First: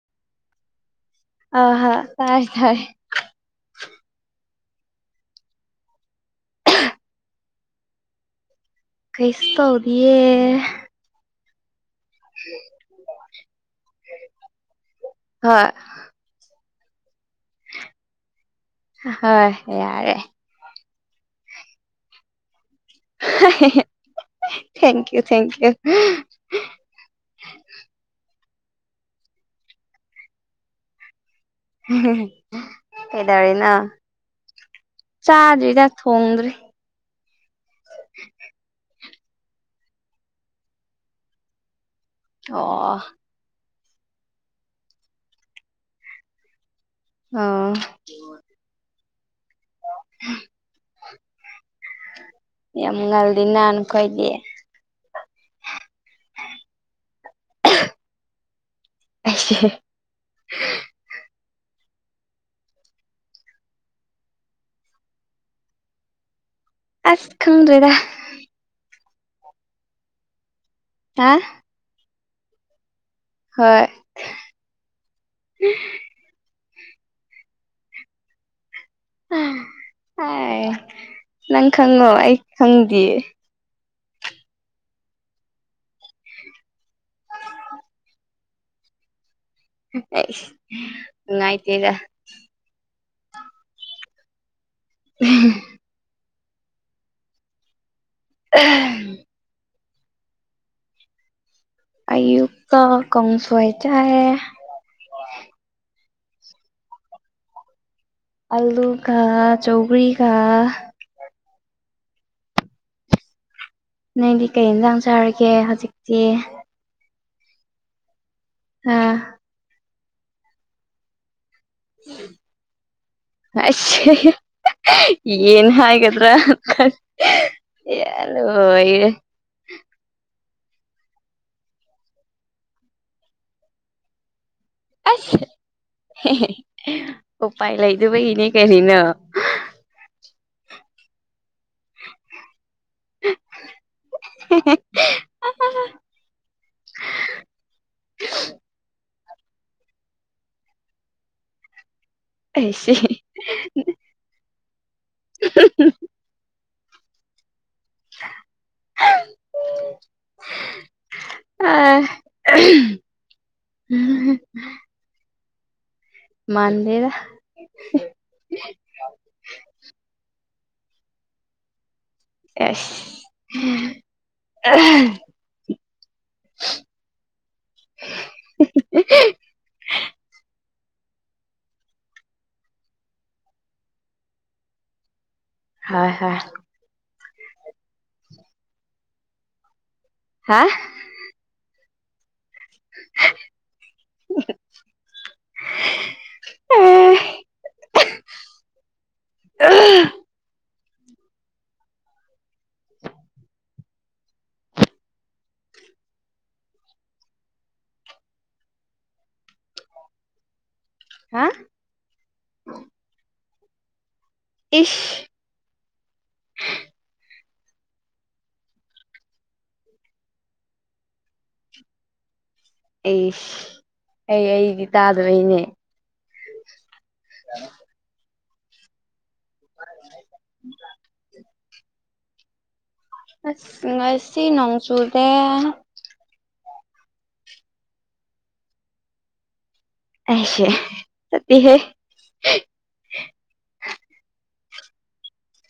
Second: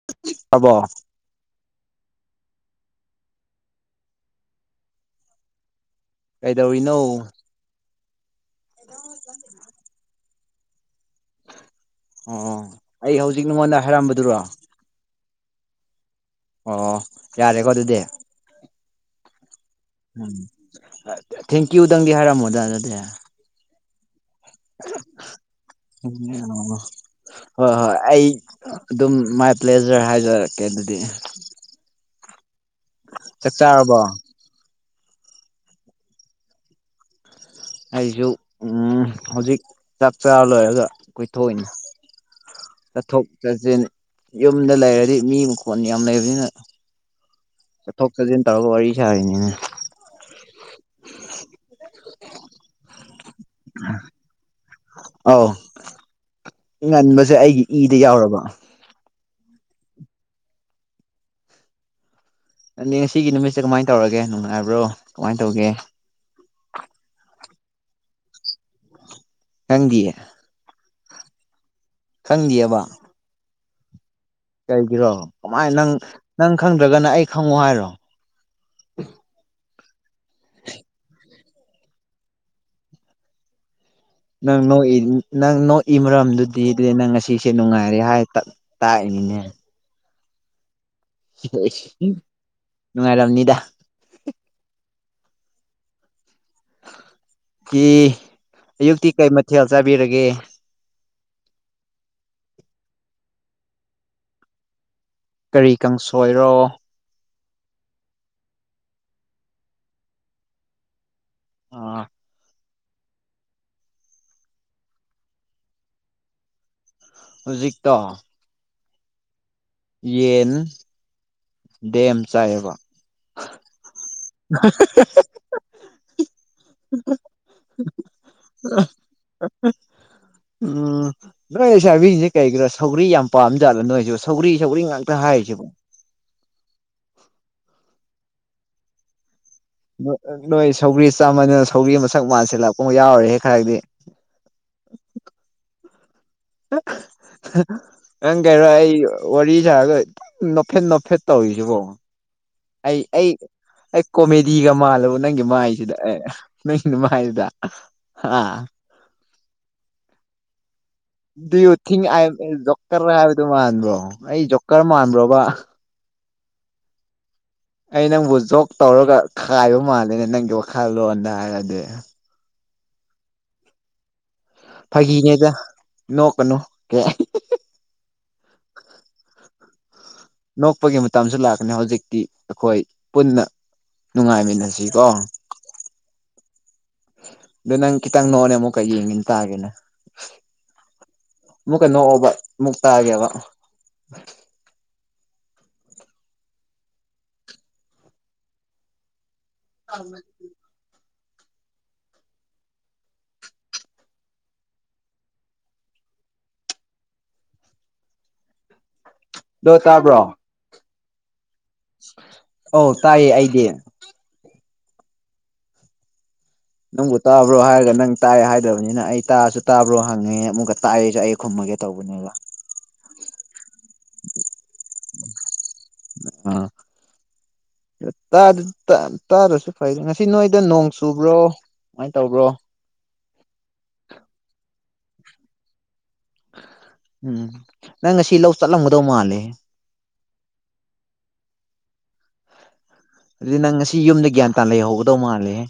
[unintelligible] ꯑꯍꯥ ꯇꯥꯏ ꯇꯥꯏ ꯀꯩꯗꯧꯔꯤꯅꯣ ꯀꯩꯁꯨ ꯇꯧꯗꯤꯌꯦ ꯑꯣ ꯑꯩ ꯍꯧꯖꯤꯛ ꯅꯉꯣꯟꯗ ꯍꯥꯏꯔꯝꯕꯗꯨꯔꯣ ꯍꯣꯏ ꯑꯣ ꯌꯥꯔꯦꯀꯣ ꯑꯗꯨꯗꯤ ꯍꯣꯏ ꯌꯥꯔꯦ ꯎꯝ ꯊꯦꯡꯀꯌꯨꯗꯪꯗꯤ ꯍꯥꯏꯔꯝꯃꯣꯗ ꯑꯗꯨ ꯊꯦꯡꯀ꯭ꯌꯨ ꯊꯦꯡꯀ꯭ꯌꯨ [unintelligible] ꯍꯣꯏ ꯍꯣꯏ ꯑꯩ ꯑꯗꯨꯝ ꯃꯥꯏ ꯄ꯭ꯂꯦꯖꯔ ꯍꯥꯏꯖꯔꯛꯀꯦ ꯑꯗꯨꯗꯤ ꯆꯥꯛ ꯀꯩꯗꯧꯔꯤꯅꯣ ꯆꯥꯔꯕꯣ ꯆꯥꯗ꯭ꯔꯤꯗ ꯊꯣꯡꯗ꯭ꯔꯤ ꯑꯩꯁꯨ ꯎꯝ ꯍꯧꯖꯤꯛ ꯆꯥꯛ ꯆꯥꯕ ꯂꯣꯏꯔꯒ ꯀꯣꯏꯊꯣꯛꯏꯅꯦ ꯑꯣ ꯆꯠꯊꯣꯛ ꯆꯠꯁꯤꯟ ꯌꯨꯝꯗ ꯂꯩꯔꯗꯤ ꯃꯤ ꯃꯈꯣꯟ ꯌꯥꯝ ꯂꯩꯕꯅꯤꯅ ꯑꯣ ꯆꯠꯊꯣꯛ ꯆꯠꯁꯤꯟ ꯇꯧꯔꯒ ꯋꯥꯔꯤ ꯁꯥꯔꯤꯅꯤꯅꯦ ꯌꯥꯝ ꯉꯜꯂꯤꯅ ꯅꯈꯣꯏꯗꯤ ꯑꯧ ꯉꯟꯕꯁꯦ ꯑꯩꯒꯤ ꯏꯗ ꯌꯥꯎꯔꯕ [unintelligible] ꯅꯪꯗꯤ ꯉꯁꯤꯒꯤ ꯅꯨꯃꯤꯠꯁꯦ ꯀꯃꯥꯏꯅ ꯇꯧꯔꯒꯦ ꯅꯨꯡꯉꯥꯏꯕ꯭ꯔꯣ ꯀꯃꯥꯏꯅ ꯇꯧꯒꯦ ꯑꯁ ꯈꯪꯗ꯭ꯔꯦꯗ ꯈꯪꯗꯤꯌꯦ ꯍꯥ ꯈꯪꯗꯦꯑꯕ ꯍꯣꯏ ꯀꯩꯒꯤꯔꯣ ꯀꯃꯥꯏꯅ ꯅꯪ ꯅꯪ ꯈꯪꯗ꯭ꯔꯒꯅ ꯑꯩ ꯈꯪꯉꯣ ꯍꯥꯏꯔꯣ ꯑꯥꯏ ꯅꯪ ꯈꯪꯉꯣ ꯑꯩ ꯈꯪꯗꯤ ꯅꯪ ꯅꯣꯛꯏ ꯅꯪ ꯅꯣꯛꯏ ꯃꯔꯝꯗꯨꯗꯤ ꯑꯗꯨꯗꯤ ꯅꯪ ꯉꯁꯤꯁꯦ ꯅꯨꯡꯉꯥꯏꯔꯦ ꯍꯥꯏ ꯇꯥꯛ ꯇꯥꯛꯏꯅꯤꯅꯦ [unintelligible] [unintelligible] ꯅꯨꯡꯉꯥꯏꯔꯝꯅꯤꯗ [unintelligible] ꯀꯤ [inaudible] ꯑꯌꯨꯛꯇꯤ ꯀꯩ ꯃꯊꯦꯜ ꯆꯥꯕꯤꯔꯒꯦ ꯑꯌꯨꯛꯇ ꯀꯥꯡꯁꯣꯏ ꯆꯥꯏ ꯀꯔꯤ ꯀꯥꯡꯁꯣꯏꯔꯣ ꯑꯜꯂꯨ ꯀ ꯆꯧꯒꯔꯤ ꯀ ꯑ ꯅꯪꯗꯤ ꯀꯩ ꯌꯦꯟꯁꯥꯡ ꯆꯥꯔꯒꯦ ꯍꯧꯖꯤꯛꯇꯤ ꯍꯨꯖꯤꯛꯇꯣ ꯍꯥꯥ ꯌꯦꯟ ꯇꯦꯝ ꯆꯥꯏꯌꯦꯕ ꯑꯁ ꯌꯦꯟ ꯍꯥꯏꯒꯗ꯭ꯔꯥꯈꯟ ꯌꯔꯣꯌꯦ ꯎꯝ ꯎꯝ ꯅꯣꯏ ꯂꯩꯁꯥꯕꯤꯁꯦ ꯀꯩꯒꯤꯔꯣ ꯁꯧꯒ꯭ꯔꯤ ꯌꯥꯝ ꯄꯥꯝ ꯖꯥꯠꯂ ꯅꯣꯏꯁꯨ ꯁꯧꯒꯔꯤ ꯁꯧꯒꯔꯤ ꯉꯥꯛꯇ ꯇꯥ ꯑꯁ ꯍꯥꯏꯁꯤꯕꯣ ꯎꯄꯥꯏ ꯂꯩꯗꯕꯒꯤꯅꯦ ꯀꯔꯤꯅꯣ ꯅꯣꯏ ꯁꯧꯒ꯭ꯔꯤ ꯆꯥꯃꯟꯗꯅ ꯁꯧꯒ꯭ꯔꯤ ꯃꯁꯛ ꯃꯁꯤꯜꯂꯥꯛꯄ ꯑꯃ ꯌꯥꯎꯔꯦ ꯈꯔꯗꯤ ꯑꯏ [unintelligible] ꯅꯪ ꯀꯩꯔꯣ ꯑꯩ ꯋꯥꯔꯤ ꯁꯥꯔꯒꯪ ꯅꯣꯞꯐꯦꯠ ꯅꯣꯞꯐꯦꯠ ꯇꯧꯔꯤꯁꯤꯕꯣ ꯑꯩꯁꯤ ꯑꯩ ꯑꯩ ꯑꯩ ꯀꯣꯃꯦꯗꯤꯒ ꯃꯥꯜꯂꯕꯨ ꯅꯪꯒꯤ ꯃꯥꯏꯁꯤꯗ ꯑꯦ ꯅꯪꯒꯤ ꯃꯥꯏꯗꯨꯗ ꯑꯥ ꯗꯨ ꯌꯨ ꯑ ꯊꯤꯡ ꯏ ꯑꯝ ꯖꯣꯀꯔ ꯍꯥꯏꯕꯗꯨ ꯃꯥꯟꯕ꯭ꯔꯣ ꯑꯩ ꯖꯣꯀꯔ ꯃꯥꯟꯕ꯭ꯔꯣꯕ ꯃꯥꯥꯟꯗꯦꯗ ꯑꯩ ꯅꯪꯕꯨ ꯖꯣꯛ ꯇꯧꯔꯒ ꯈꯥꯏꯕ ꯃꯥꯜꯂꯦꯅꯦ ꯅꯪꯒꯤ ꯋꯥꯈꯜ ꯂꯣꯟꯗ ꯍꯥꯏꯔꯗꯤ ꯑꯦꯁ ꯐꯥꯒꯤꯅꯦꯗ ꯅꯣꯛꯀꯅꯨ ꯀ [unintelligible] ꯅꯣꯛꯄꯒꯤ ꯃꯇꯝꯁꯨ ꯂꯥꯛꯀꯅꯤ ꯍꯧꯖꯤꯛꯇꯤ ꯑꯩꯈꯣꯏ ꯄꯨꯟꯅ ꯅꯨꯡꯉꯥꯏꯃꯤꯟꯅꯁꯤ ꯀꯣ ꯍꯣꯏ ꯍꯣꯏ ꯑꯗꯨ ꯅꯪ ꯈꯤꯇꯪ ꯅꯣꯡꯅꯦ ꯑꯃꯨꯛꯀ ꯌꯦꯡꯒꯦꯅ ꯇꯥꯒꯦꯅ ꯍꯥ ꯑꯃꯨꯛꯀ ꯅꯣꯛꯑꯣꯕ ꯃꯨꯛꯇꯒꯦꯕ ꯑ ꯑ [unintelligible] [inaudible] ꯗꯣ ꯇꯥꯕ꯭ꯔꯣ ꯍꯥ ꯑꯧ ꯇꯥꯏꯌꯦ ꯑꯩꯗꯤ ꯏꯁ ꯅꯪꯕꯨ ꯇꯥꯕ꯭ꯔꯣ ꯍꯥꯏꯔꯒ ꯅꯪ ꯇꯥꯏ ꯍꯥꯏꯗꯕꯅꯤꯅ ꯑꯩ ꯇꯥꯔꯁꯨ ꯇꯥꯕ꯭ꯔꯣ ꯍꯪꯉꯤ ꯑꯃꯨꯛꯀ ꯇꯥꯛꯑꯦꯁꯨ ꯑꯩ ꯈꯨꯝꯃꯒꯦ ꯇꯧꯕ ꯕꯨꯅꯦꯕ ꯑꯩꯁ ꯑꯩ ꯑꯩꯗꯤ ꯇꯥꯗꯕꯩꯅꯦ ꯑ ꯑ [inaudible] ꯇꯥꯗ ꯇꯥ ꯇꯥꯗꯁꯨ ꯐꯩ ꯉꯁꯤ ꯅꯣꯏꯗ ꯅꯣꯡ ꯆꯨꯕ꯭ꯔꯣ ꯀꯨꯃꯥꯏꯅ ꯇꯧꯕ꯭ꯔꯣ ꯑꯁ ꯉꯥꯁꯤ ꯅꯣꯡ ꯆꯨꯗꯦ ꯎꯝ ꯅꯪ ꯉꯁꯤ ꯂꯧ ꯆꯠꯂꯝꯒꯗꯧ ꯃꯥꯜꯂꯦ꯫ ꯑꯩꯁꯦ ꯆꯠꯇꯦꯍꯦ꯫ ꯑꯗꯨꯗꯤ ꯅꯪ ꯉꯁꯤ ꯌꯨꯝꯗ ꯒ꯭ꯌꯥꯟ ꯇꯥꯅ ꯂꯩꯍꯧꯒꯗꯧ ꯃꯥꯜꯂꯦꯍꯦ꯫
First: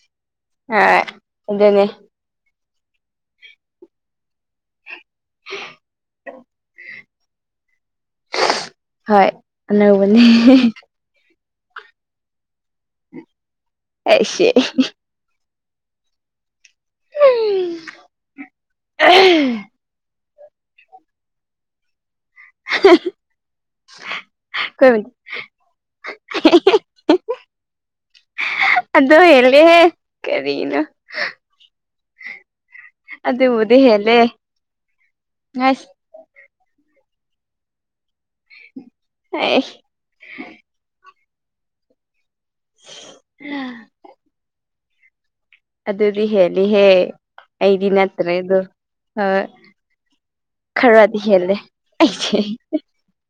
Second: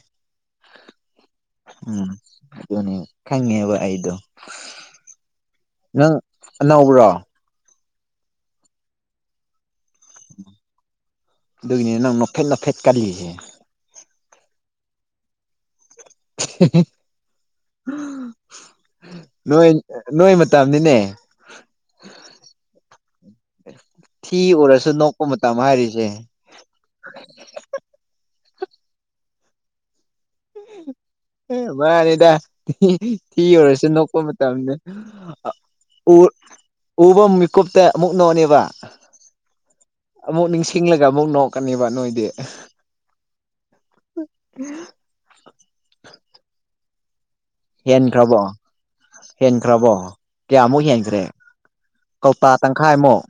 ꯍꯣꯏ ꯑꯗꯨꯅꯤ꯫ ꯎꯝ ꯑꯗꯨꯅꯦ ꯈꯪꯉꯦꯕ ꯑꯩꯗꯣ ꯅꯪ ꯑꯅꯧꯕ꯭ꯔꯣ ꯍꯣꯏ ꯑꯅꯧꯕꯅꯤ꯫ ꯑꯗꯨꯒꯤꯅꯤ ꯅꯪ ꯅꯣꯛꯐꯦꯠ ꯅꯣꯛꯐꯦꯠ ꯀꯜꯂꯤꯖꯦ ꯑꯩ ꯁꯦ ꯅꯣꯏ ꯑꯩꯈꯣꯏ ꯅꯣꯏ ꯃ ꯇꯝꯅꯤꯅꯦ ꯊꯤ ꯎꯔꯁꯨ ꯅꯣꯛꯄ ꯃꯇꯝ ꯍꯥꯏꯔꯤꯁꯦ꯫ ꯑꯗꯣ ꯍꯦꯜꯂꯦꯍꯦ ꯀꯔꯤꯅꯣ ꯫ ꯑꯦ ꯃꯥꯅꯤꯗ ꯊꯤ ꯑꯗꯨꯕꯨꯗꯤ ꯎꯔꯁꯨ ꯍꯦꯜꯂꯦ ꯅꯣꯛꯄ ꯃꯇꯝꯅꯦ꯫ ꯉꯁ ꯎ ꯎꯕ ꯃꯤꯀꯨꯞꯇ ꯑꯃꯨꯛ ꯅꯣꯛꯑꯅꯤꯕ꯫ ꯑꯩ ꯑꯃꯨꯛ ꯅꯤꯡꯁꯤꯡꯂꯒ ꯑꯃꯨꯛ ꯅꯣꯛꯀꯅꯤꯕ ꯅꯣꯏꯗꯤ꯫ [inaudible] ꯑꯗꯨꯗꯤ ꯍꯦꯜꯂꯤꯍꯦ ꯑꯩꯗꯤ ꯅꯠꯇꯔ꯭ꯦ ꯍꯦꯟꯈ꯭ꯔꯕꯣ ꯑꯗꯨ ꯫ ꯍꯦꯟꯈ꯭ꯔꯕꯣ꯫ ꯀꯌꯥꯃꯨꯛ ꯈꯔꯗꯤ ꯍꯦꯟꯈ꯭ꯔꯦ ꯍꯦꯜꯂꯦ ꯑꯩꯁꯦ ꯀꯧꯇꯥ ꯇꯪꯈꯥꯏꯃꯨꯛ꯫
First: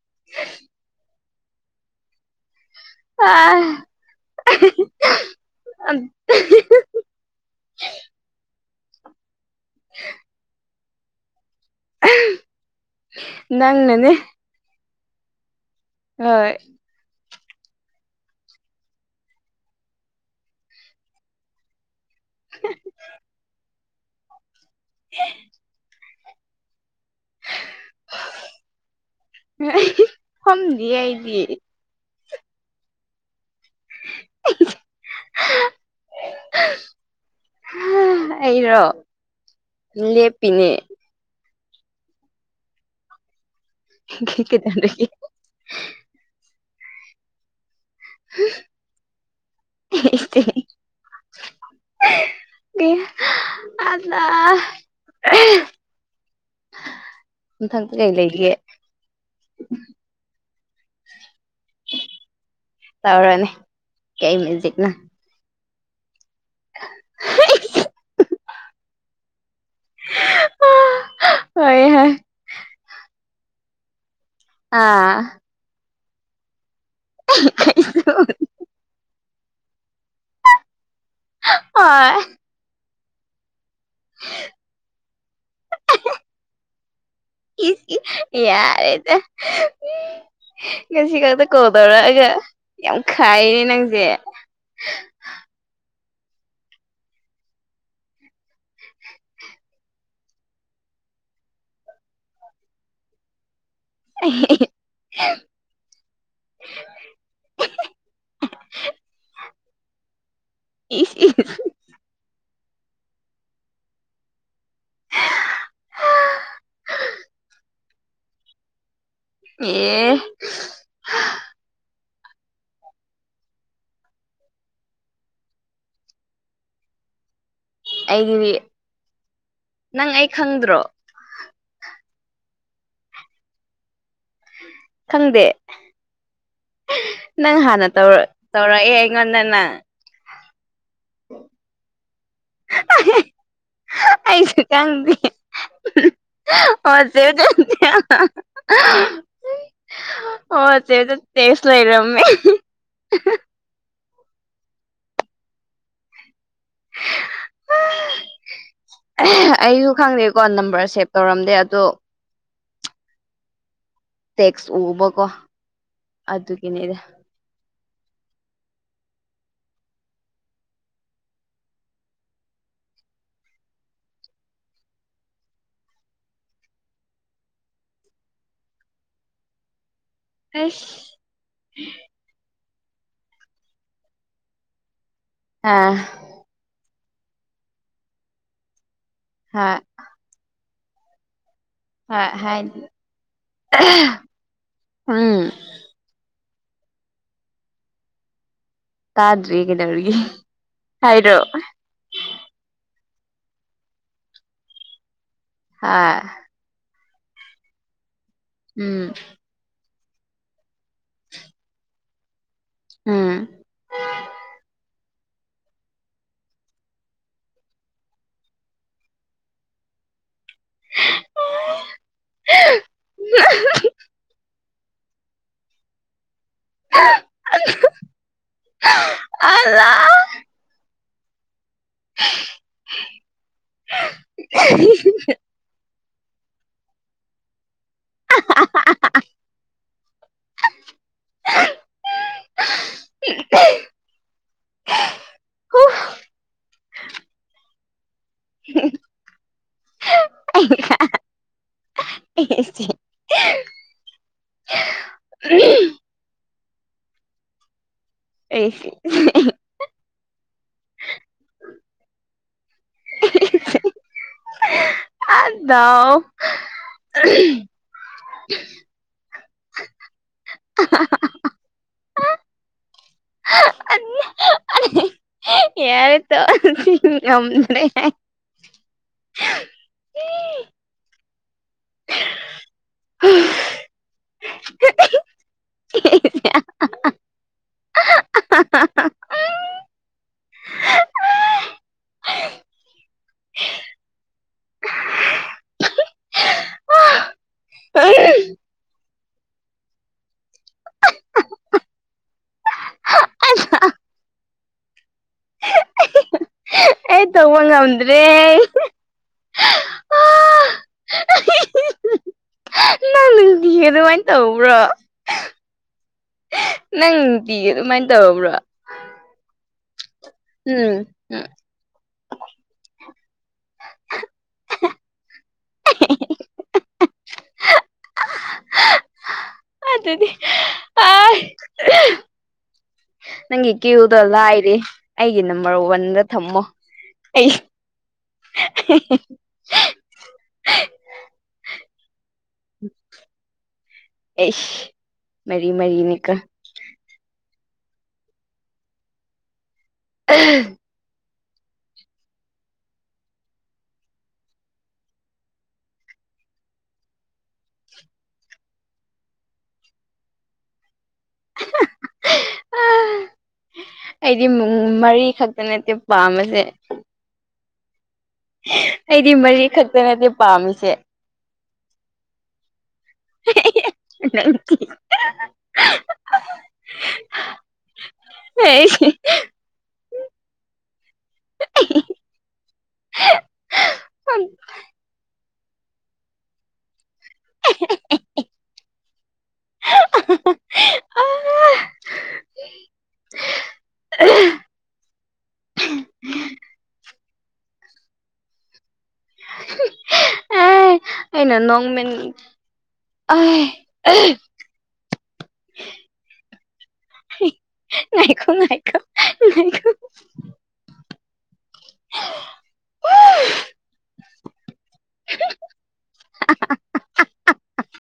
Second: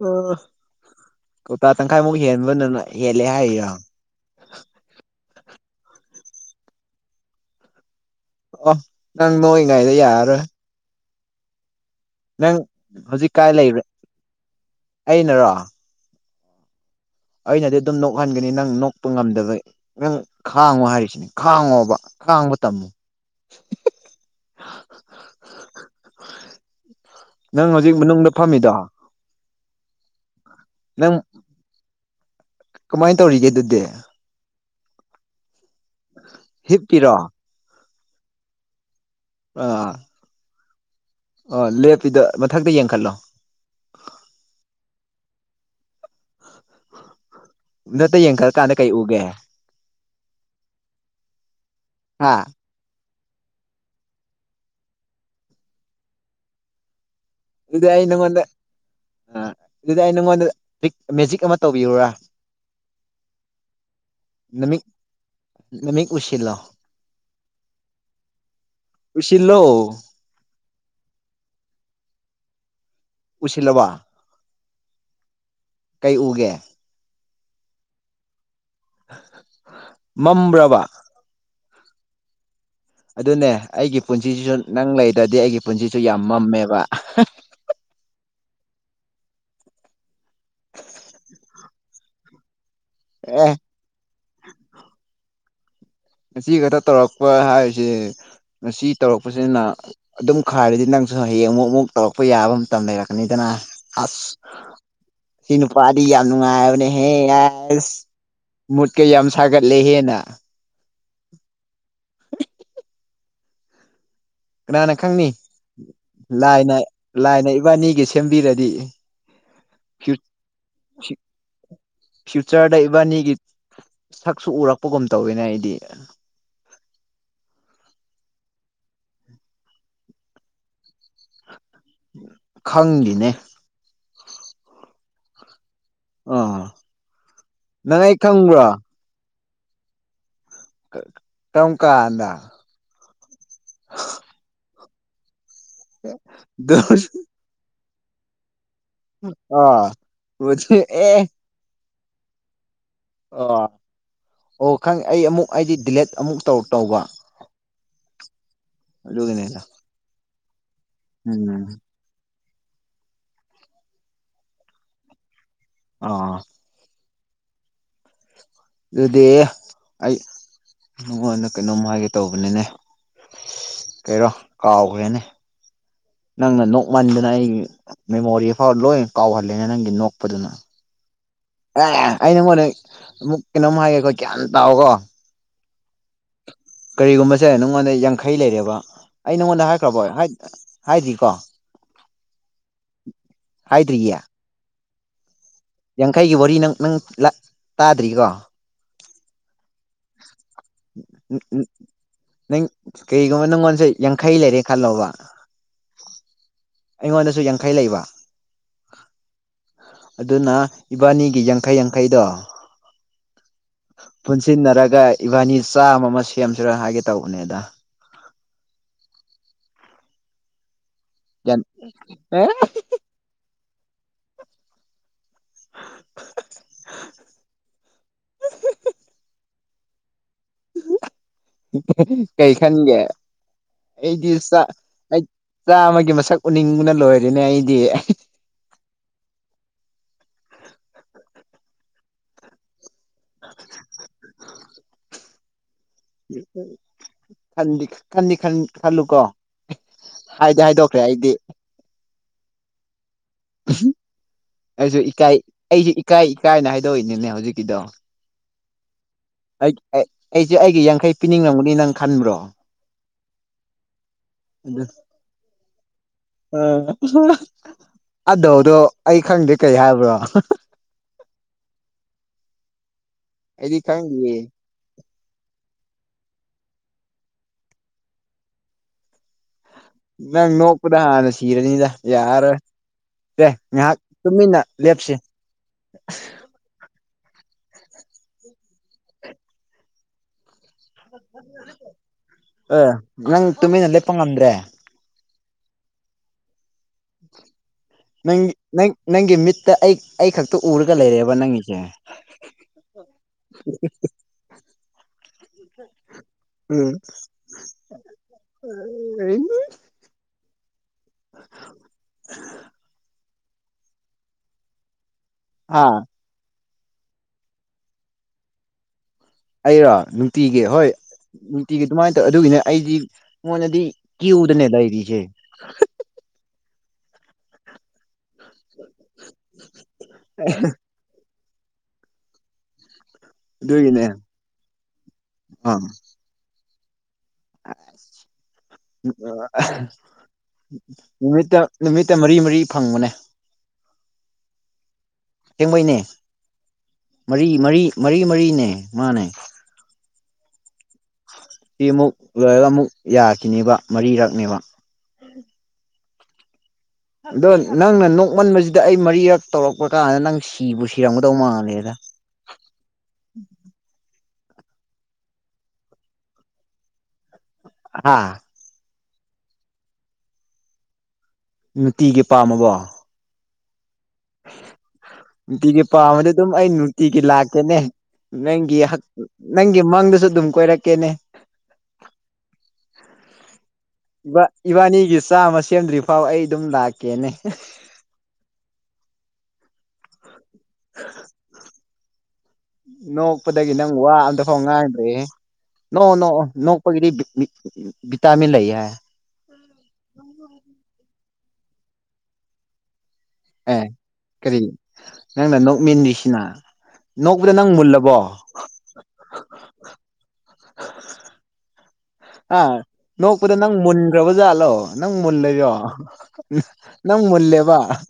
ꯑ ꯀꯧꯇꯥ ꯇꯪꯈꯥꯏꯃꯨꯛ ꯍꯦꯟꯕ ꯅꯪꯅ ꯑ ꯑꯝ ꯑꯣ ꯅꯪ ꯅꯣꯡꯏꯉꯩꯗ ꯌꯥꯔꯔꯣꯏ꯫ ꯅꯪ ꯍꯧꯖꯤꯛ ꯀꯥꯏ ꯂꯩꯔ ꯅꯪꯅꯅꯦ ꯑꯩꯅꯔꯣ꯫ ꯍꯣꯏ ꯑꯩꯅꯗꯤ ꯑꯗꯨꯝ ꯅꯣꯛꯍꯟꯒꯅꯤ ꯅꯪ ꯅꯣꯛꯄ ꯉꯝꯗꯕ ꯅꯪ ꯈꯥꯡꯉꯣ ꯍꯥꯏꯔꯤꯁꯤꯅꯦ ꯈꯥꯡꯉꯣꯕ꯫ ꯈꯥꯡꯕ ꯇꯝꯃꯨ [inaudible] ꯅꯪ ꯍꯧꯖꯤꯛ ꯃꯅꯨꯡꯗ ꯐꯝꯃꯤꯗꯣ ꯐꯝꯗꯤꯌꯦ ꯑꯩꯗꯤ꯫ ꯀꯃꯥꯏ ꯇꯧꯔꯤꯒꯦ ꯗꯨꯗꯤ꯫ [inaudible] ꯍꯤꯞꯄꯤꯔꯣ꯫ ꯑꯩꯔꯣ ꯑ ꯂꯦꯞꯄꯤꯅꯦ ꯑꯣ ꯂꯦꯞꯄꯤꯗꯣ ꯃꯊꯛꯇ ꯌꯦꯡꯈꯠꯂꯣ꯫ [unintelligible] ꯃꯊꯛꯇ ꯌꯦꯡꯈꯠꯂ ꯀꯥꯟꯗ ꯀꯩ ꯎꯒꯦ꯫ ꯏꯁꯇꯦ꯫ ꯍꯥꯥ [unintelligible] ꯗꯨꯗꯤ ꯃꯊꯪꯇ ꯑꯩ ꯀꯩ ꯅꯪꯉꯣꯟꯗ ꯂꯩꯒꯦ ꯑꯥ ꯗꯨꯗꯤ ꯑꯩ ꯅꯉꯣꯟꯗ ꯄꯤꯛ ꯃꯦꯖꯤꯛ ꯑꯃ ꯇꯧꯕꯤꯌꯨꯔꯥ ꯇꯧꯔꯅꯤ ꯀꯩ ꯅꯃꯤꯛ ꯃꯦꯖꯤꯛꯅ ꯅꯃꯤꯠ ꯎꯨꯢꯁꯤꯜꯂꯣ ꯎꯁꯤꯜꯂꯣ ꯍꯣꯢ ꯍꯣꯏ ꯎꯨꯢꯁꯤꯜꯂꯕ ꯑꯥ ꯀꯩ ꯎꯒꯦ ꯀꯩꯅꯣ ꯃꯝꯕ꯭ꯔꯥꯕ ꯍꯣꯢ ꯑꯗꯨꯅꯦ ꯑꯩꯒꯤ ꯄꯨꯟꯁꯤꯁꯤꯁꯨ ꯅꯪ ꯂꯩꯗ꯭ꯔꯗꯤ ꯑꯩꯒꯤ ꯄꯨꯟꯁꯤꯁꯨ ꯌꯥꯝ ꯃꯝꯃꯦꯕ ꯢꯁ ꯢꯁ ꯌꯥꯔꯦꯗ ꯉꯁꯤ ꯈꯛꯇ ꯀꯣꯜ ꯇꯧꯔꯛꯑꯒ ꯌꯥꯝ ꯑꯦ ꯈꯥꯏꯅꯦ ꯅꯪꯁꯦ ꯉꯁꯤ ꯈꯛꯇ ꯇꯧꯔꯛꯄ ꯍꯥꯏꯔꯤꯁꯤ ꯉꯁꯤ ꯇꯧꯔꯛꯄꯁꯤꯅ ꯑꯗꯨꯝ ꯈꯥꯢꯔꯗꯤ ꯅꯪꯁꯨ ꯍꯌꯦꯡ ꯑꯃꯨꯛ ꯑꯃꯨꯛ ꯇꯧꯔꯛꯄ ꯌꯥꯕ ꯃꯇꯝ ꯂꯩꯔꯛꯀꯅꯤꯗꯅ ꯑꯁ ꯁꯤ ꯅꯨꯄꯥꯗꯤ ꯌꯥꯝ ꯅꯨꯡꯉꯥꯏꯕꯅꯦ ꯍꯦ ꯑꯁ ꯃꯨꯠꯀ ꯌꯥꯝ ꯁꯥꯒꯠꯂꯦ ꯍꯥꯢꯅ ꯢꯁ ꯢꯁ ꯀꯅꯥꯅ ꯈꯪꯅꯤ ꯂꯥꯏꯅ ꯂꯥꯏꯅ ꯏꯕꯥꯅꯤꯒꯤ ꯁꯦꯝꯕꯤꯔꯗꯤ ꯑꯦ ꯁꯤ ꯐ꯭ꯌꯨꯆꯔꯗ ꯏꯕꯥꯅꯤꯒꯤ ꯁꯥꯛꯁꯨ ꯎꯔꯛꯄꯒꯨꯝ ꯇꯧꯋꯤꯅ ꯑꯩꯗꯤ ꯑꯩꯒꯤꯗꯤ ꯅꯪ ꯑꯩ ꯈꯪꯗ꯭ꯔꯣ ꯈꯪꯗꯦꯅꯦ ꯈꯪꯗꯦ ꯑꯥ ꯅꯪ ꯍꯥꯟꯅ ꯑꯩ ꯇꯧꯔꯛ ꯈꯪꯕ꯭ꯔꯣ ꯇꯧꯔꯛꯑꯦ ꯑꯩꯉꯣꯟꯗ ꯅꯪ ꯀꯔꯝꯒꯥꯟꯗ ꯑꯩꯁꯨ ꯈꯪꯗꯦ [unintelligible] [unintelligible] ꯑꯥ ꯑꯣꯆꯦ ꯑꯦ ꯇꯦꯁ ꯂꯩꯔꯝꯃꯦ ꯑꯣ ꯑꯣ ꯈꯪ ꯑꯩ ꯑꯃꯨꯛ ꯑꯩꯗꯤ ꯗꯤꯂꯦꯠ ꯑꯃꯨꯛ ꯇꯧ ꯇꯧꯕ ꯑꯗꯨꯒꯤꯅꯤꯗ ꯑꯩꯁꯨ ꯈꯪꯗꯦꯀꯣ ꯅꯝꯕꯔ ꯁꯦꯞ ꯇꯧꯔꯝꯗꯦ ꯎꯝ ꯑꯗꯣ ꯇꯦꯛꯁ ꯎꯕꯀꯣ ꯑꯥ ꯑꯗꯨꯒꯤꯅꯦꯗ ꯑꯗꯨꯗꯤ ꯑꯩ ꯅꯉꯣꯟꯗ ꯀꯩꯅꯣꯝ ꯍꯥꯏꯒꯦ ꯇꯧꯕꯅꯤꯅꯦ ꯀꯩꯔꯣ ꯀꯥꯎꯈ꯭ꯔꯦꯅꯦ ꯅꯪꯅ ꯅꯣꯛꯃꯟꯗꯅ ꯑꯩꯒꯤ ꯃꯦꯃꯣꯔꯤꯐꯥꯎ ꯂꯣꯏꯅ ꯀꯥꯎꯍꯜꯂꯦꯅ ꯅꯪꯒꯤ ꯅꯣꯛꯄꯗꯨꯅ ꯑꯦꯁ ꯑꯦ ꯑꯩ ꯅꯪꯉꯣꯟꯗ ꯑꯃꯨꯛ ꯀꯩꯅꯣꯝ ꯍꯥꯏꯒꯦꯒꯣ ꯒ꯭ꯌꯥꯝ ꯇꯥꯎꯀꯣ ꯑꯥ ꯀꯔꯤꯒꯨꯝꯕꯁꯦ ꯅꯪꯉꯣꯟꯗ ꯌꯥꯡꯈꯩ ꯂꯩꯔꯦꯕ ꯑꯩ ꯍ ꯅꯪꯉꯣꯟꯗ ꯍꯥꯏꯈ꯭ꯔꯕꯣ ꯍꯥꯏꯗ꯭ꯔꯤꯀꯣ ꯍꯣꯢ ꯍꯥꯏ ꯍꯥꯏꯗ꯭ꯔꯤꯌꯦ ꯎꯝ ꯌꯥꯡꯈꯩꯒꯤ ꯋꯥꯔꯤ ꯅꯪ ꯅꯪ ꯇꯥꯗ꯭ꯔꯤꯀꯣ ꯇꯥꯗ꯭ꯔꯤ ꯀꯩꯗꯧꯔꯒꯦ ꯅꯪ ꯀꯔꯤꯒꯨꯝꯕ ꯅꯪꯉꯣꯟꯁꯦ ꯌꯥꯡꯈꯩ ꯂꯩꯔꯦ ꯈꯜꯂꯣꯕ ꯍꯥ ꯑꯩꯉꯣꯟꯗꯁꯨ ꯌꯥꯡꯈꯩ ꯂꯩꯕ ꯎꯝ ꯑꯗꯨꯅ ꯏꯕꯥꯅꯤꯒꯤ ꯌꯥꯡꯈꯩ ꯌꯥꯡꯈꯩꯗꯣ ꯎꯝ ꯄꯨꯟꯁꯤꯅꯔꯒꯥꯏ ꯏꯕꯥꯅꯤ ꯆꯥꯝꯃ ꯑꯃ ꯁꯦꯝꯁꯤꯔꯥ ꯍꯥꯏꯒꯦ ꯇꯧꯕꯅꯦꯗ ꯒ꯭ꯌꯥꯟ ꯑꯦ [unintelligible] ꯑꯂꯥ ꯀꯩ ꯈꯟꯒꯦ ꯑꯩꯗꯤ ꯆꯥꯛ ꯑꯩ ꯆꯥꯝꯃꯒꯤ ꯃꯁꯛ ꯎꯅꯤꯡꯕꯅ ꯂꯣꯏꯔ‌ꯦꯅꯦ ꯑꯩꯗꯤ [unintelligible] [unintelligible] ꯈꯟꯗꯤ ꯈꯅꯤꯛ ꯈꯟ ꯈꯜꯂꯨꯀꯣ ꯍꯥꯏꯗꯤ ꯍꯥꯏꯗꯣꯛꯈ꯭ꯔꯦ ꯑꯩꯗꯤ [unintelligible] ꯑꯩꯗꯤ ꯑꯩꯖꯨ ꯏꯀꯥꯏ ꯑꯩꯖꯨ ꯏꯀꯥꯏ ꯏꯀꯥꯏꯅ ꯍꯥꯏꯗꯣꯛꯏꯅꯤꯅꯦ ꯍꯧꯖꯤꯛꯀꯤꯗꯣ ꯑꯩꯒꯤ ꯑꯩꯠ ꯑꯩ ꯑꯩꯖꯨ ꯑꯩꯒꯤ ꯌꯥꯡꯈꯩ ꯄꯤꯅꯤꯡꯂꯝꯒꯅꯤ ꯅꯪ ꯈꯟꯕ꯭ꯔꯣ [unintelligible] ꯗꯥꯎ ꯑ ꯑꯗꯧꯗꯣ ꯑꯩ ꯈꯪꯗꯦ ꯀꯩ ꯍꯥꯏꯕ꯭ꯔꯣ [unintelligible] ꯑꯩꯗꯤ ꯈꯪꯗꯤꯌꯦ ꯌꯥꯔꯦ ꯇꯣꯛꯑꯖꯤ ꯉꯝꯗ‌ꯦ ꯅꯪ ꯅꯣꯛꯄꯗ ꯍꯥꯟꯅ ꯁꯤꯔꯅꯤꯗ ꯌꯥꯔꯔꯣꯏ ꯗ‌ꯦ ꯉꯥꯏꯍꯥꯛ ꯇꯨꯃꯤꯟꯅ ꯂꯦꯞꯁꯤ ꯑ ꯅꯪ ꯇꯨꯃꯤꯟꯅ ꯂꯦꯞꯄ ꯉꯝꯗ꯭ꯔꯦ [inaudible] ꯅꯪꯒꯤ ꯅꯪ ꯅꯪꯒꯤ ꯃꯤꯠꯇ ꯑꯩ ꯑꯩ ꯈꯛꯇ ꯎꯔꯒ ꯂꯩꯔꯦꯕ ꯅꯪꯒꯤꯖ‌ꯦ [inaudible] ꯎꯝ ꯑꯩ ꯇꯧꯕ ꯉꯝꯗ꯭ꯔꯦ ꯑꯩ [unintelligible] ꯅꯪ ꯅꯨꯡꯇꯤꯒꯤ ꯑꯗꯨꯃꯥꯏꯟ ꯇꯧꯕ꯭ꯔꯣ ꯑꯥ ꯅꯪ ꯅꯨꯡꯇꯤꯒꯤ ꯑꯗꯨꯃꯥꯏꯟ ꯇꯧꯕ꯭ꯔꯣ ꯑꯩꯔꯣ ꯅꯨꯡꯇꯤꯒꯤ ꯍꯣꯏ ꯎꯝ ꯎꯝ ꯇꯤꯒꯤ ꯑꯗꯨꯃꯥꯏꯟ ꯇꯧ ꯑꯗꯨꯒꯤꯅꯦ ꯑꯩꯗꯤ ꯃ‌ꯣꯏꯅꯗꯤ ꯀ꯭ꯌꯨꯗꯅꯦ ꯂꯩꯔꯤꯖ‌ꯦ [inaudible] ꯑꯗꯨꯗꯤ ꯑꯥ ꯅꯪꯒꯤ ꯑꯗꯨꯒꯤꯅꯦ ꯀ꯭ꯌꯨꯗꯣ ꯂꯥꯏꯔꯤ ꯑꯩꯒꯤ ꯅꯝꯕ꯭ꯔ ꯑꯥ ꯋꯥꯟꯗ ꯊꯝꯃꯣ ꯑꯩ [unintelligible] ꯅꯨꯃꯤꯠꯇ ꯅꯨꯃꯤꯠꯇ ꯃꯔꯤ ꯃꯔꯤ ꯐꯪꯕꯅꯦ ꯑꯩꯁ ꯃꯔꯤ ꯑꯁꯦꯡꯕꯩꯅꯦ ꯃꯔꯤꯅꯤꯀꯣ ꯃꯔꯤ ꯃꯔꯤ ꯃꯔꯤ ꯃꯔꯤꯅꯦ ꯃꯥꯅꯦ [unintelligible] ꯁꯤ ꯑꯃꯨꯛ ꯂꯣꯏꯔꯒ ꯑꯃꯨꯛ ꯌꯥꯈꯤꯅꯦꯕ ꯃꯔꯤꯔꯛꯅꯦꯕ ꯑꯗꯣ ꯅꯪꯅ ꯅꯣꯛꯃꯟꯕꯁꯤꯗ ꯑꯩ ꯃꯔꯤꯔꯛ ꯇꯧꯔꯛꯄ ꯀꯥꯟꯗ ꯅꯪ ꯁꯤꯕꯨ ꯁꯤꯔꯝꯒꯗꯧ ꯃꯥꯜꯂꯦꯗ ꯑ ꯑꯩꯗꯤꯃꯨꯡ ꯃꯔꯤ ꯈꯛꯇ ꯅꯠꯇꯦ ꯄꯥꯝꯕꯁꯦ ꯍꯥ ꯑꯩꯗꯤ ꯃꯔꯤ ꯈꯛꯇ ꯅꯠꯇꯦ ꯄꯥꯝꯃꯤꯁꯦ ꯅꯨꯡꯇꯤꯒꯤ ꯄꯥꯝꯃꯕꯣ ꯈꯪꯇ‌ꯦ ꯅꯨꯡꯇꯤꯒꯤ ꯄꯥꯝꯃꯗꯤ ꯑꯗꯨꯝ ꯑꯩ ꯅꯨꯡꯇꯤꯒꯤ ꯂꯥꯛꯀꯦꯅꯦ ꯅꯪꯒꯤ ꯍꯛ ꯅꯪꯒꯤ ꯃꯪꯗꯁꯨ ꯑꯗꯨꯝ ꯀꯣꯏꯔꯛꯀꯦꯅꯦ ꯏꯕꯥ ꯏꯕꯥꯏꯅꯤꯒꯤ ꯆꯥꯃ ꯁꯦꯝꯗ꯭ꯔꯤꯐꯥꯎ ꯑꯩ ꯑꯗꯨꯝ ꯂꯥꯛꯀꯦꯅꯦ [unintelligible] ꯅꯣꯛꯄꯗꯒꯤ ꯅꯪ ꯋꯥ ꯑꯝꯗꯐꯥꯎ ꯉꯥꯡꯗ꯭ꯔ‌ꯦꯍꯦ ꯅ‌ꯣꯛꯑ‌ꯣ ꯅ‌ꯣꯛꯑꯣ ꯅꯣꯛꯄꯒꯤꯗꯤ ꯕꯤꯠ ꯕꯤꯠ ꯕꯤꯠꯇꯥꯃꯤꯟ ꯂꯩꯌ‌ꯦ ꯍꯥꯏ ꯑꯥ ꯑꯩꯅ ꯅꯣꯛꯅꯤꯡ ꯑꯦ ꯀꯔꯤ ꯅꯪꯅ ꯅꯣꯛ ꯃꯤꯟꯗ꯭ꯔꯤꯁꯤꯅ ꯉꯥꯏꯈ‌ꯣ ꯉꯥꯏꯈ‌ꯣ ꯉꯥꯏꯈ‌ꯣ ꯑꯥ ꯅꯣꯛꯄꯗ ꯅꯪ ꯃꯨꯟꯈ꯭ꯔꯥꯕ ꯖꯥꯠꯂꯣ ꯅꯪ ꯃꯨꯜꯂꯤꯔ‌ꯣ ꯅꯪ ꯃꯨꯜꯂ‌ꯦꯕ